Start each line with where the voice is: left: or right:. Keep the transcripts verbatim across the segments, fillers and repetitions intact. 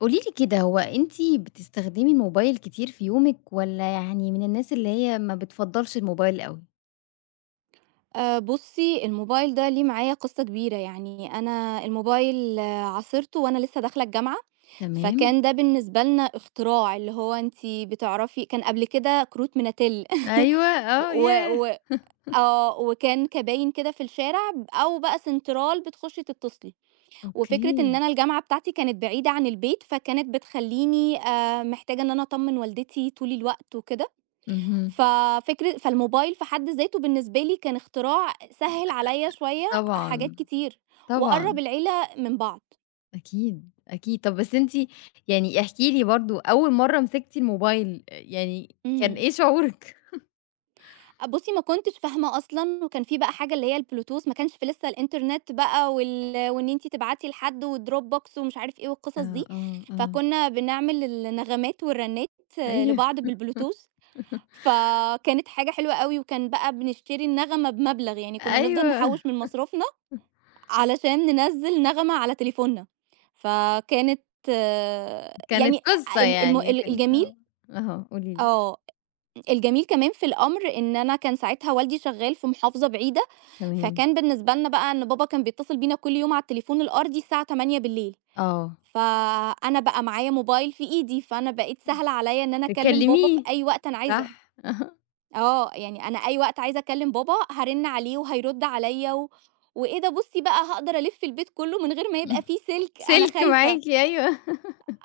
left: قولي لي كده هو أنتِ بتستخدمي الموبايل كتير في يومِك والّا يعني من الناس اللي هي ما بتفضّلش الموبايل أوي؟
right: آآ بُصّي، الموبايل ده ليه معايا قصّة كبيرة، يعني أنا الموبايل عاصرته وأنا لسه داخلة الجامعة،
left: تمام.
right: فكان ده بالنسبة لنا اختراع، اللي هو أنتِ بتعرفي كان قبل كده كروت ميناتيل
left: أيوه،
right: ب
left: آه،
right: و
left: ياه!
right: و آه، وكان كباين كده في الشارع ب أو بقى سنترال بتخشي تتصلي، وفكرة
left: أوكي.
right: إن أنا الجامعة بتاعتي كانت بعيدة عن البيت، فكانت بتخلّيني آآ محتاجة إن أنا أطمّن والدتي طول الوقت وكده.
left: اهم.
right: ففكرة فالموبايل في حد ذاته بالنسبة لي كان اختراع سهِّل عليّا شوية حاجات
left: طبعًا،
right: كتير، وقرّب
left: طبعًا.
right: العيلة من بعض.
left: أكيد، أكيد. طَب بس أنتِ يعني احكي لي برضه أول مرّة مسكتِ الموبايل آآ يعني كان
right: إمم.
left: إيه شعورِك؟
right: بُصّي، ما كنتش فاهمة أصلًا وكان في بقى حاجة اللي هي البلوتوث، ما كانش في لسه الإنترنت بقى وال وإن أنتِ تبعتي لحد والDropbox ومش عارف إيه والقصص
left: آه،
right: دي،
left: آه، آه.
right: فكُنّا بنعمل النغمات والرنّات آه،
left: أيوه،
right: لبعض بالبلوتوث، فكانت حاجة حلوة أوي وكان بقى بنشتري النغمة بمبلغ، يعني كُنّا نفضل
left: أيوه.
right: نحوِّش من مصروفنا علشان ننزّل نغمة على تليفوننا، فكانت آه،
left: كانت
right: يعني
left: قصة
right: ال الم
left: يعني
right: ال
left: كان
right: الجميل
left: آه. أها قولي لي.
right: آه، الجميل كمان في الأمر إن أنا كان ساعتها والدي شغّال في محافظة بعيدة،
left: تمام.
right: فكان بالنسبة لنا بقى إن بابا كان بيتصل بينا كل يوم على التليفون الأرضي الساعة تمانية.
left: آه.
right: فأنا بقى معايا موبايل في إيدي، فأنا بقيت سهل عليّا إن أنا أكلّم بابا في
left: تكلميه،
right: أي وقت أنا عايزة.
left: صح.
right: آه، يعني أنا أي وقت عايزة أكلم بابا هارِنّ عليه وهيرُد عليَّ و وإيه ده بُصّي بقى هاقدر ألِفّ البيت كلّه من غير ما يبقى في سلك، أنا
left: سلك
right: خايفة.
left: معاكِ أيوه.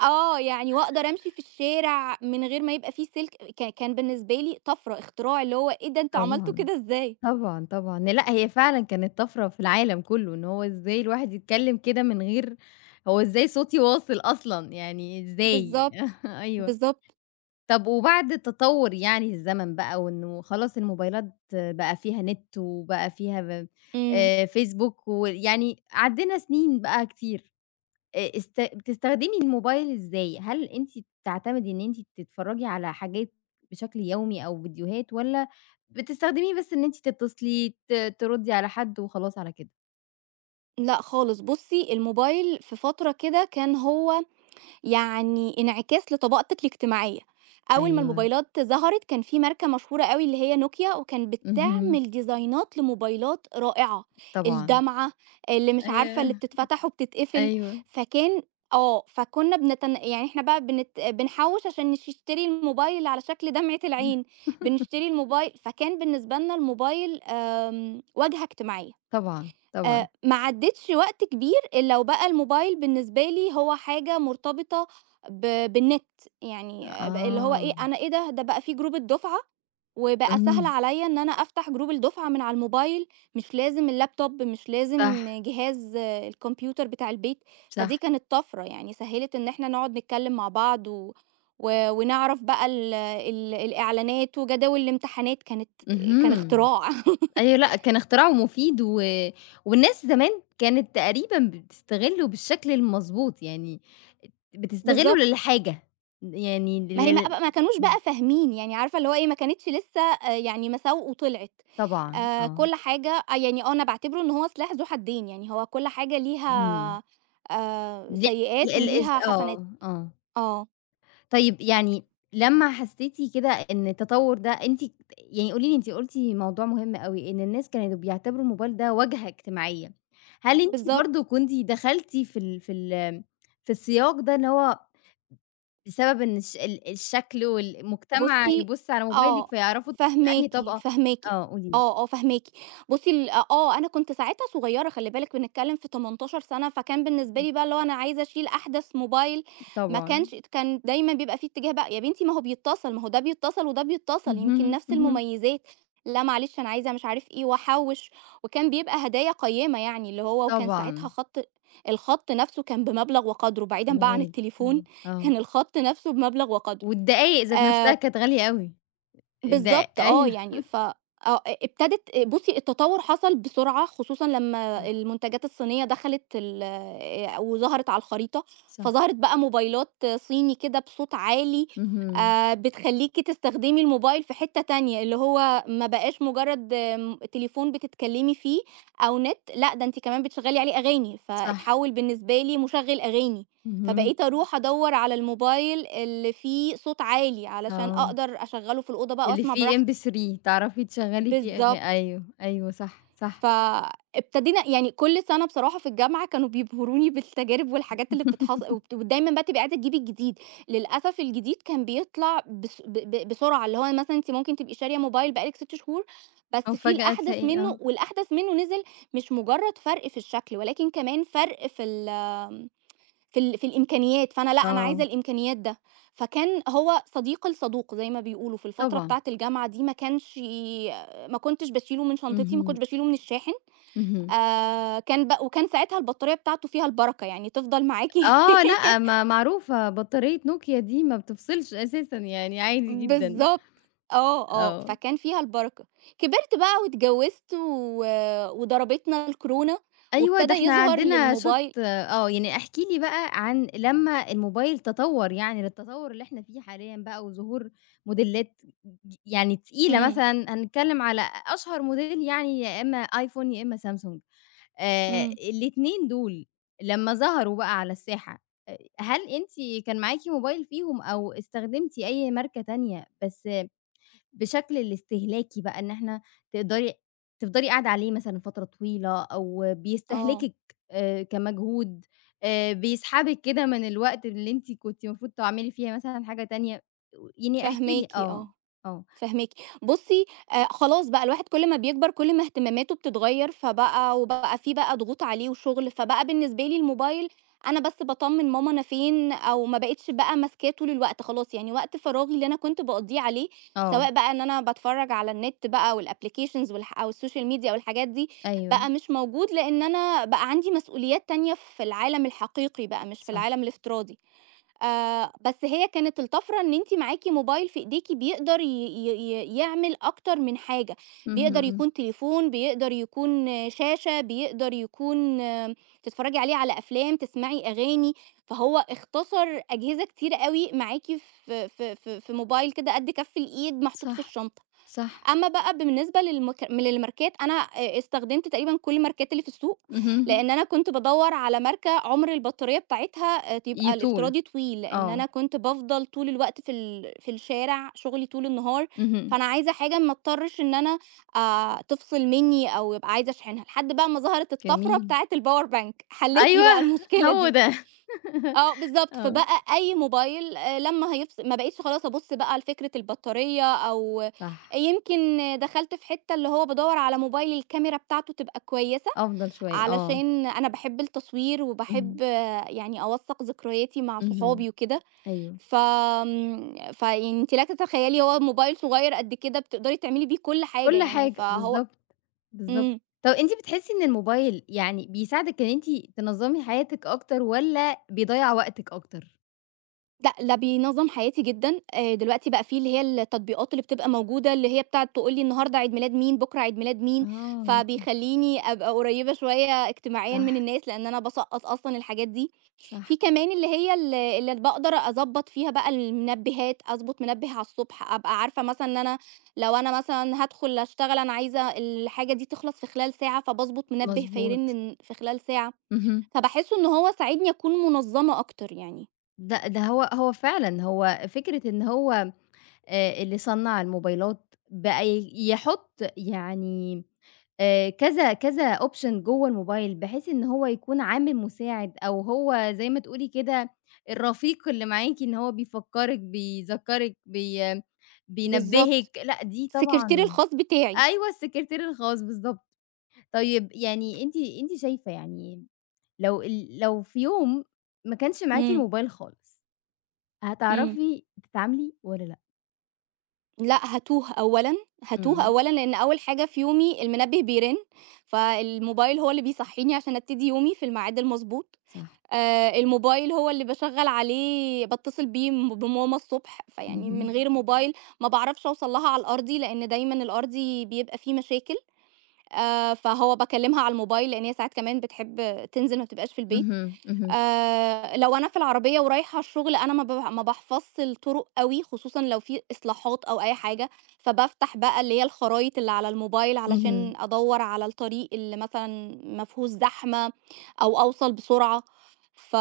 right: آه، يعني وأقدر أمشي في الشارع من غير ما يبقى في سلك، ك كان بالنسبة لي طَفرة، اختراع، اللي هو إيه ده أنتم عملتوا
left: طبعًا،
right: كده إزاي؟
left: طبعًا، طبعًا. لأ، هي فعلًا كانت طَفرة في العالم كُلّه، إن هو إزاي الواحد يتكلّم كده من غير هو إزاي صوتي واصل أصلًا، يعني إزاي؟
right: بالضبط،
left: أيوه.
right: بالضبط،
left: طَب وبعد تطوُّر يعني الزمن بقى وإنه خلاص الموبايلات بقى فيها نت وبقى فيها ب
right: إمم.
left: آآ، فيسبوك ويعني عدّينا سنين بقى كتير. آآ است بتستخدمي الموبايل إزاي؟ هل أنتِ بتعتمدي إن أنتِ تتفرّجي على حاجات بشكل يومي أو فيديوهات والّا بتستخدميه بس إن أنتِ تتصلي، ت تردّي على حد وخلاص على كده؟
right: لأ خالص، بُصّي الموبايل في فترة كده كان هو يعني انعكاس لطبقتك الاجتماعية. أول ما
left: أيوه.
right: الموبايلات ظهرت كان في ماركة مشهورة أوي اللي هي نوكيا وكان
left: اهم،
right: بتعمل ديزاينات لموبايلات رائعة،
left: طبعًا.
right: الدمعة، اللي مش عارفة
left: أي
right: اللي بتتفتح وبتتقفل،
left: أيوه،
right: فكان آه، فكنا بنتن يعني إحنا بقى بنت بنحوّش عشان نشتري الموبايل على شكل دمعة العين، بنشتري الموبايل فكان بالنسبة لنا الموبايل آمم، واجهة اجتماعية.
left: طبعًا، طبعًا.
right: آآ ما عدّتش وقت كبير إلا وبقى الموبايل بالنسبة لي هو حاجة مرتبطة ب بالنت، يعني ب اللي هو إيه،
left: آه.
right: أنا إيه ده، ده بقى في جروب الدُفعة وبقى سهل
left: اهم.
right: عليّا إن أنا أفتح جروب الدُفعة من على الموبايل، مش لازم اللابتوب، مش
left: صح،
right: لازم جهاز آه، الكمبيوتر بتاع البيت، فدي
left: صح.
right: كانت طَفرة، يعني سهّلِت إن إحنا نقعد نتكلّم مع بعض و و ونعرف بقى ال ال الإعلانات وجداول الامتحانات، كانت كان
left: اهم.
right: اختراع.
left: أيوه لأ، كان اختراعه مفيد و والناس زمان كانت تقريبًا بتستغلّه بالشكل المضبوط، يعني بتستغلّه
right: بالضبط.
left: للحاجة، يعني
right: ما هي ما
left: لل
right: بقى ما كانوش
left: إمم،
right: بقى فاهمين، يعني عارفة اللي هو إيه، ما كانتش لسه آآ يعني مساوئه وطلعت.
left: طبعًا
right: آآ
left: آه،
right: كل حاجة آه، يعني آه، أنا باعتبره إن هو سلاح ذو حدين، يعني هو كل حاجة
left: إمم،
right: ليها آآ
left: ل ال ال...
right: سيئات
left: الإز
right: وليها حسنات.
left: آه، آه،
right: آه،
left: طيب يعني لمّا حسّيتِ كده إن التطوّر ده أنتِ يعني قولي لي أنتِ قُلتِ موضوع مهم أوي، إن الناس كانوا بيعتبروا الموبايل ده واجهة اجتماعية، هل أنتِ برضه
right: بالضبط.
left: كنتِ دخلتِ في ال في ال في السياق ده اللي هو بسبب إن الش ال الشكل والمجتمع
right: بُصّي
left: يبُص على موبايلِك
right: آه،
left: فيعرفوا أنتِ أنهي
right: فاهماكِ،
left: طبقة
right: فاهماكِ،
left: آه قولي لي.
right: آه، آه فاهماكِ. بُصّي ال آه، آه، أنا كنت ساعتها صغيّرة خلّي بالِك بنتكلّم في تمنتاشر سَنة، فكان بالنسبة
left: اهم،
right: لي بقى اللي هو أنا عايزة أشيل أحدث موبايل، ما
left: طبعًا.
right: كانش كان دايمًا بيبقى في اتجاه بقى، يا بنتي ما هو بيتّصل، ما هو ده بيتّصل وده بيتّصل يمكن
left: اهم،
right: نفس
left: اهم،
right: المميزات، لا معلش أنا عايزة مش عارف إيه وأحوّش، وكان بيبقى هدايا قيّمة يعني اللي هو وكان ساعتها
left: طبعًا
right: خَط الخَط نفسه كان بمبلغ وقدْره، بعيدًا
left: كان
right: بقى عن
left: غالي، آه،
right: التليفون،
left: آه،
right: كان الخَط نفسه بمبلغ وقدْره.
left: والدقايق ذات نفسها
right: آآ
left: كانت غالية أوي، الد
right: بالضبط آه،
left: أيوه
right: يعني ف آه، ابتدت بُصّي التطوّر حصل بسرعة، خصوصًا لمّا
left: صح،
right: المنتجات الصينية دخلت ال آآ، وظهرت على الخريطة،
left: صح،
right: فظهرت بقى موبايلات صيني كده بصوت عالي
left: اهم،
right: آآ، بتخلّيكِ تستخدمي الموبايل في حتّة تانية، اللي هو ما بقاش مجرّد آمم، تليفون بتتكلّمي فيه أو نت، لأ ده أنتِ كمان بتشغّلي عليه أغاني،
left: صح،
right: فاتحوّل بالنسبة لي مُشغّل أغاني.
left: اهم،
right: فبقيت أروح أدوّر على الموبايل اللي فيه صوت عالي علشان
left: آه،
right: أقدر أشغّله في الأوضة بقى
left: اللي
right: وأسمع
left: فيه
right: براحتي.
left: إم بي ثري تعرفي تشغّلي فيه أغا
right: بالضبط.
left: أيوه، أيوه صح، صح،
right: فابتدينا يعني كل سَنة بصراحة في الجامعة كانوا بيبهروني بالتجارب والحاجات اللي بتتحص وبت ودايمًا بقى تبقي عايزة تجيبي الجديد. للأسف الجديد كان بيطلع بس ب ب بسرعة، اللي هو مثلًا أنتِ ممكن تبقي شارية موبايل بقى لِك ستة شهور، بس
left: أو
right: فيه
left: فجأة
right: الأحدث
left: تلاقي آه،
right: منّه والأحدث منّه نزل مش مجرّد فرق في الشكل ولكن كمان فرق في ال في ال في الإمكانيات، فأنا لأ، أنا عايزة
left: آه،
right: الإمكانيات ده. فكان هو صديق الصدوق زي ما بيقولوا، في الفترة
left: طبعًا،
right: بتاعة الجامعة دي ما كانش ي- ما كنتش باشيله من شنطتي، ما
left: اهم،
right: كنتش باشيله من الشاحن،
left: اهم.
right: آآ كان ب وكان ساعتها البطارية بتاعته فيها البركة، يعني تفضل معاكِ
left: آه لأ، ما معروفة بطارية نوكيا دي ما بتفصلش أساسًا يعني عادي جدًا،
right: بالضبط. آه، آه،
left: آه.
right: فكان فيها البركة. كبرت بقى واتجوزت و وضربتنا الكورونا
left: أيوه ده
right: وابتدى
left: إحنا
right: يظهر
left: عندنا شوت
right: للموبايل.
left: آه، يعني احكِ لي بقى عن لمّا الموبايل تطوّر يعني للتطوّر اللي إحنا فيه حاليًا بقى وظهور موديلات ج يعني تقيلة
right: إمم،
left: مثلًا هنتكلّم على أشهر موديل يعني يا إمّا iPhone يا إمّا Samsung آآ،
right: إمم،
left: الاتنين دول لمّا ظهروا بقى على الساحة أ هل أنتِ كان معاكِ موبايل فيهم أو استخدمتِ أي ماركة تانية بس بشكل الاستهلاكي بقى إن إحنا تقدري تفضلي قاعدة عليه مثلًا فترة طويلة أو
right: آه،
left: بيستهلكِك آآ كمجهود، آآ بيسحبِك كده من الوقت اللي أنتِ كنتِ المفروض تعملي فيه مثلًا حاجة تانية، يعني احكي لي
right: فاهماكِ،
left: آه،
right: آه.
left: آه،
right: فاهماكِ. بُصّي، آآ خلاص بقى الواحد كل ما بيكبر كل ما اهتماماته بتتغيّر، فبقى وبقى في بقى ضغوط عليه وشغل، فبقى بالنسبة لي الموبايل أنا بس باطمّن ماما أنا فين أو ما بقيتش بقى ماسكاه طول الوقت خلاص، يعني وقت فراغي اللي أنا كنت باقضّيه عليه،
left: آه،
right: سواء بقى إن أنا باتفرّج على النت بقى والapplications والح أو السوشيال ميديا أو الحاجات دي،
left: أيوه،
right: بقى مش موجود لإن أنا بقى عندي مسؤوليات تانية في العالم الحقيقي بقى مش في العالم
left: صح،
right: الافتراضي. آآ بس هي كانت الطَفرة إن أنتِ معاكِ موبايل في إيديكِ بيقدر ي ي ي يعمل أكتر من حاجة،
left: اهم،
right: بيقدر
left: إمم،
right: يكون تليفون، بيقدر يكون آه، شاشة، بيقدر يكون آه، تتفرّجي عليه على أفلام، تسمعي أغاني، فهو اختصر أجهزة كتيرة أوي معاكِ في في في في موبايل كده قد كَف الإيد محطوط في
left: صح،
right: الشنطة.
left: صح،
right: أمّا بقى بالنسبة للمك من الماركات، أنا آآ استخدمت تقريبًا كل الماركات اللي في السوق،
left: اهم،
right: لإن أنا كنت بادوّر على ماركة عُمر البطارية بتاعتها آآ تبقى
left: يطول،
right: الافتراضي طويل، لإن
left: آه،
right: أنا كنت بافضل طول الوقت في ال في الشارع، شُغلي طول النهار،
left: اهم،
right: فأنا عايزة حاجة ما اضطرش إن أنا آآ تفصل منّي أو أبقى عايزة أشحنها، لحد بقى ما ظهرت الطفرة
left: جميل،
right: بتاعة الpower bank، حلّت لي بقى
left: أيوه
right: المشكلة
left: هو
right: دي.
left: ده،
right: آه بالضبط،
left: آه،
right: فبقى أي موبايل آآ لمّا هيفصل ما بقيتش خلاص أبُص بقى لفكرة البطارية أو
left: صح،
right: يمكن دخلت في حتّة اللي هو بادوّر على موبايل الكاميرا بتاعته تبقى كويسة،
left: أفضل شوية، آه،
right: علشان أنا باحب التصوير
left: اهم،
right: وباحب يعني أوثّق ذكرياتي مع
left: اهم،
right: صحابي وكده،
left: أيوه.
right: ف آمم، فيعني أنتِ لا تتخيّلي هو موبايل صغيّر قد كده بتقدري تعملي بيه كل حاجة
left: كل
right: يعني،
left: حاجة،
right: فهو
left: بالضبط، بالضبط.
right: إمم.
left: طب أنتِ بتحسّي إن الموبايل يعني بيساعدِك إن أنتِ تنظّمي حياتِك أكتر والّا بيضيّع وقتِك أكتر؟
right: لأ، ده بينظّم حياتي جدًا، آآ دلوقتي بقى في اللي هي التطبيقات اللي بتبقى موجودة، اللي هي بتاعة تقول لي النهارده عيد ميلاد مين، بُكرة عيد ميلاد مين،
left: آه،
right: فبيخلّيني أبقى قريّبة شوية اجتماعيًا من
left: صح،
right: الناس، لإن أنا باسقّط أصلًا الحاجات دي.
left: صح.
right: في كمان اللي هي ال اللي باقدر أضبّط فيها بقى المنبهات، أضبط منبه على الصبح، أبقى عارفة مثلًا إن أنا لو أنا مثلًا هادخل أشتغل أنا عايزة الحاجة دي تخلص في خلال ساعة، فباضبط منبه فيرن
left: مضبوط،
right: ن في خلال ساعة،
left: اهم.
right: فباحس إن هو ساعدني أكون منظّمة أكتر يعني.
left: ده ده هو هو فعلًا، هو فكرة إن هو آآ اللي صنّع الموبايلات بقى ي يحُط يعني آآ كذا كذا option جوّه الموبايل، بحيث إن هو يكون عامل مساعد أو هو زي ما تقولي كده الرفيق اللي معاكِ، إن هو بيفكّرِك، بيذكّرِك، بي
right: بالضبط.
left: بينبّهِك، لأ دي
right: السكرتير
left: طبعًا
right: الخاص بتاعي.
left: أيوه السكرتير الخاص بالضبط. طيب يعني أنتِ أنتِ شايفة يعني لو ال لو في يوم ما كانش معاكِ
right: إمم،
left: الموبايل خالص،
right: إمم.
left: هتعرفي تتعاملي والّا لأ؟
right: لأ هاتوه أولًا، هاتوه
left: إمم،
right: أولًا لإن أول حاجة في يومي المنبه بيرن، فالموبايل هو اللي بيصحيني عشان أبتدي يومي في الميعاد المضبوط،
left: صح.
right: آآ الموبايل هو اللي باشغّل عليه باتصل بيه م بماما الصبح، فيعني من
left: اهم.
right: غير موبايل ما باعرفش أوصل لها على الأرضي، لإن دايمًا الأرضي بيبقى فيه مشاكل، آآ فهو باكلمها على الموبايل لإن هي ساعات كمان بتحب تنزل ما بتبقاش في البيت.
left: اهم، اهم،
right: آآ لو أنا في العربية ورايحة الشغل أنا ما باح ما باحفظش الطرق أوي، خصوصًا لو في إصلاحات أو أي حاجة، فبافتح بقى اللي هي الخرايط اللي على الموبايل علشان
left: اهم.
right: أدوّر على الطريق اللي مثلًا ما فيهوش زحمة أو أوصل بسرعة، ف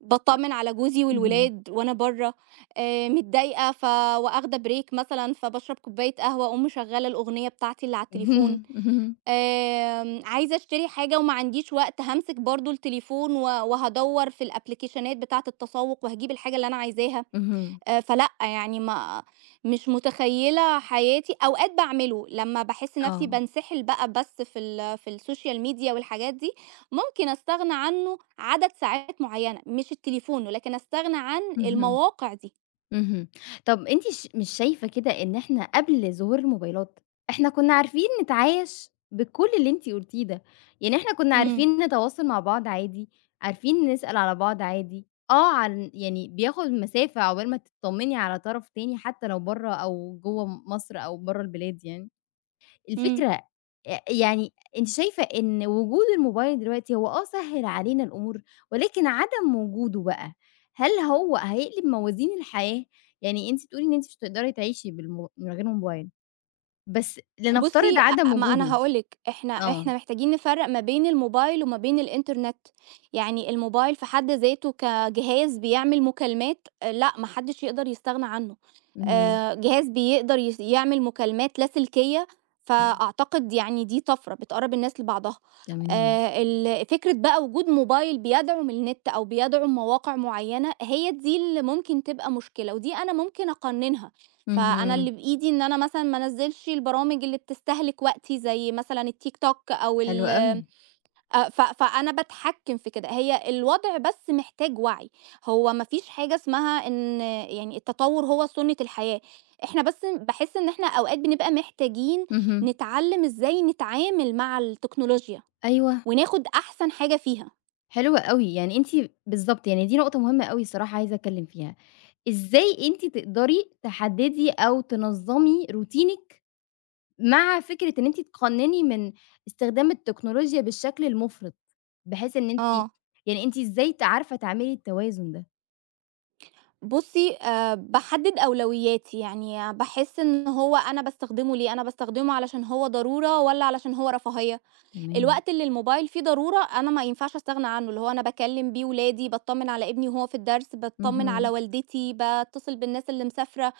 right: باتطمن على جوزي
left: اهم.
right: والولاد وأنا برّه، آآ متضايقة ف واخدة break مثلًا فباشرب كوباية قهوة، أقوم مشغّلة الأغنية بتاعتي اللي على التليفون.
left: اهم، اهم،
right: آمم، عايزة أشتري حاجة وما عنديش وقت، هامسك برضه التليفون و وهادوّر في الأبليكيشنات بتاعة التسوق وهاجيب الحاجة اللي أنا عايزاها،
left: اهم.
right: آآ، فلأ يعني ما مش متخيلة حياتي أوقات باعمله لمّا باحس نفسي
left: آه.
right: بانسحل بقى بس في ال في السوشيال ميديا والحاجات دي، ممكن أستغنى عنه عدد ساعات معينة، مش التليفون ولكن أستغنى عن
left: اهم،
right: المواقع دي.
left: اهم. طَب أنتِ ش مش شايفة كده إن إحنا قبل ظهور الموبايلات، إحنا كنا عارفين نتعايش بكل اللي أنتِ قُلتيه ده، يعني إحنا كنا
right: إمم،
left: عارفين نتواصل مع بعض عادي، عارفين نسأل على بعض عادي، آه عن يعني بياخد مسافة عقبال ما تطمّني على طرف تاني حتى لو برّه أو جوّه مصر أو برّه البلاد يعني.
right: إمم.
left: الفكرة أ يعني أنتِ شايفة إن وجود الموبايل دلوقتي هو آه سهِّل علينا الأمور، ولكن عدم وجوده بقى، هل هو هيقلب موازين الحياة؟ يعني أنتِ بتقولي إن أنتِ مش هتقدري تعيشي بالمو من غير موبايل، بس لنفترض
right: بُصّي،
left: عدم
right: أ ما أنا
left: وجوده
right: هاقول لِك، إحنا
left: آه،
right: إحنا محتاجين نفرّق ما بين الموبايل وما بين الإنترنت. يعني الموبايل في حد ذاته كجهاز بيعمل مكالمات، آه، لأ، ما حدش يقدر يستغنى عنه.
left: اهم،
right: آآ جهاز بيقدر يس يعمل مكالمات لاسلكية،
left: إمم،
right: فأعتقد يعني دي طَفرة بتقرّب الناس لبعضها.
left: تمام،
right: آآ ال فكرة بقى وجود موبايل بيدعم النت أو بيدعم مواقع معيّنة، هي دي اللي ممكن تبقى مشكلة، ودي أنا ممكن أقنّنها. فأنا
left: اهم،
right: اللي بإيدي إن أنا مثلًا ما انزّلش البرامج اللي بتستهلك وقتي زي مثلًا التيك توك أو
left: حلو أوي،
right: ال أ ف فأنا باتحكّم في كده، هي الوضع بس محتاج وعي، هو ما فيش حاجة اسمها إن يعني التطوّر هو سُنّة الحياة، إحنا بس باحس إن إحنا أوقات بنبقى محتاجين
left: اهم،
right: نتعلّم إزاي نتعامل مع التكنولوجيا
left: أيوه،
right: وناخُد أحسن حاجة فيها.
left: حلو أوي، يعني أنتِ بالضبط، يعني دي نقطة مهمة أوي الصراحة عايزة أتكلّم فيها، إزاي أنتِ تقدري تحدّدي أو تنظّمي روتينِك مع فكرة إن أنتِ تقنّني من استخدام التكنولوجيا بالشكل المُفرط، بحيث إن أنتِ
right: آه.
left: يعني أنتِ إزاي ت عارفة تعملي التوازن ده،
right: بُصّي، آآ باحدد أولوياتي، يعني باحس إن هو أنا باستخدمه ليه، أنا باستخدمه علشان هو ضرورة والّا علشان هو رفاهية؟
left: تمام،
right: الوقت اللي الموبايل فيه ضرورة أنا ما ينفعش أستغنى عنه، اللي هو أنا باكلم بيه ولادي، باتطمن على ابني وهو في الدرس، باتطمن على
left: اهم،
right: والدتي، باتصل بالناس اللي مسافرة،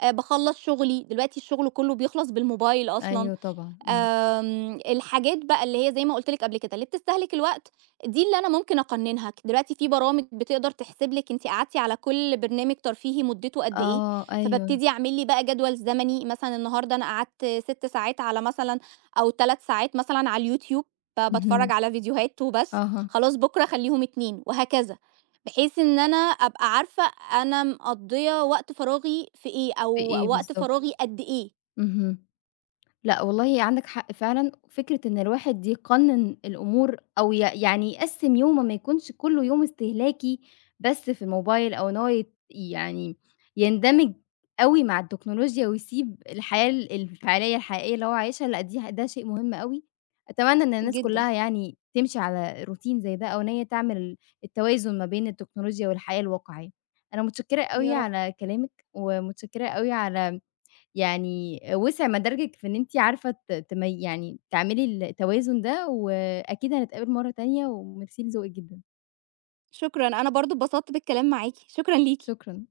right: آآ باخلّص شغلي، دلوقتي الشغل كله بيخلص بالموبايل أصلًا،
left: أيوه طبعًا، إمم،
right: آمم، الحاجات بقى اللي هي زي ما قُلت لِك قبل كده، اللي بتستهلك الوقت دي اللي أنا ممكن أقنّنها، ك دلوقتي في برامج بتقدر تحسب لِك أنتِ قعدتِ على كل برنامج ترفيهي مدته قد إيه،
left: آه، أيوه،
right: فبابتدي أعمل لي بقى جدول زمني، مثلًا النهارده أنا قعدت ست ساعات على مثلًا أو ثلاث ساعات مثلًا على اليوتيوب، فباتفرّج
left: اهم،
right: على فيديوهات وبس،
left: أها،
right: خلاص بُكرة أخلّيهم اتنين وهكذا، بحيث إن أنا أبقى عارفة أنا مقضية وقت فراغي في إيه، أو
left: في إيه
right: وقت
left: بالضبط؟
right: فراغي قد إيه.
left: اهم. لأ والله عندك حق فعلًا، فكرة إن الواحد يقنّن الأمور أو ي يعني يقسّم يومه ما يكونش كلّه يوم استهلاكي بس في الموبايل أو إن هو يت يعني يندمج أوي مع التكنولوجيا ويسيب الحياة ال الفعلية الحقيقية اللي هو عايشها، لأ دي ح ده شيء مهم أوي، أتمنى إن الناس
right: جدًا.
left: كلّها يعني تمشي على روتين زي ده أو إن هي تعمل التوازن ما بين التكنولوجيا والحياة الواقعية. أنا متشكرة أوي
right: يا رب.
left: على كلامك، ومتشكرة أوي على يعني وسع مداركِك في إن أنتِ عارفة ت تمي يعني تعملي التوازن ده، وأكيد هنتقابل مرّة تانية، وميرسي لذوقِك جدًا،
right: شكرًا، أنا برضه اتبسطت بالكلام معاكِ، شكرًا ليكِ.
left: شكرًا.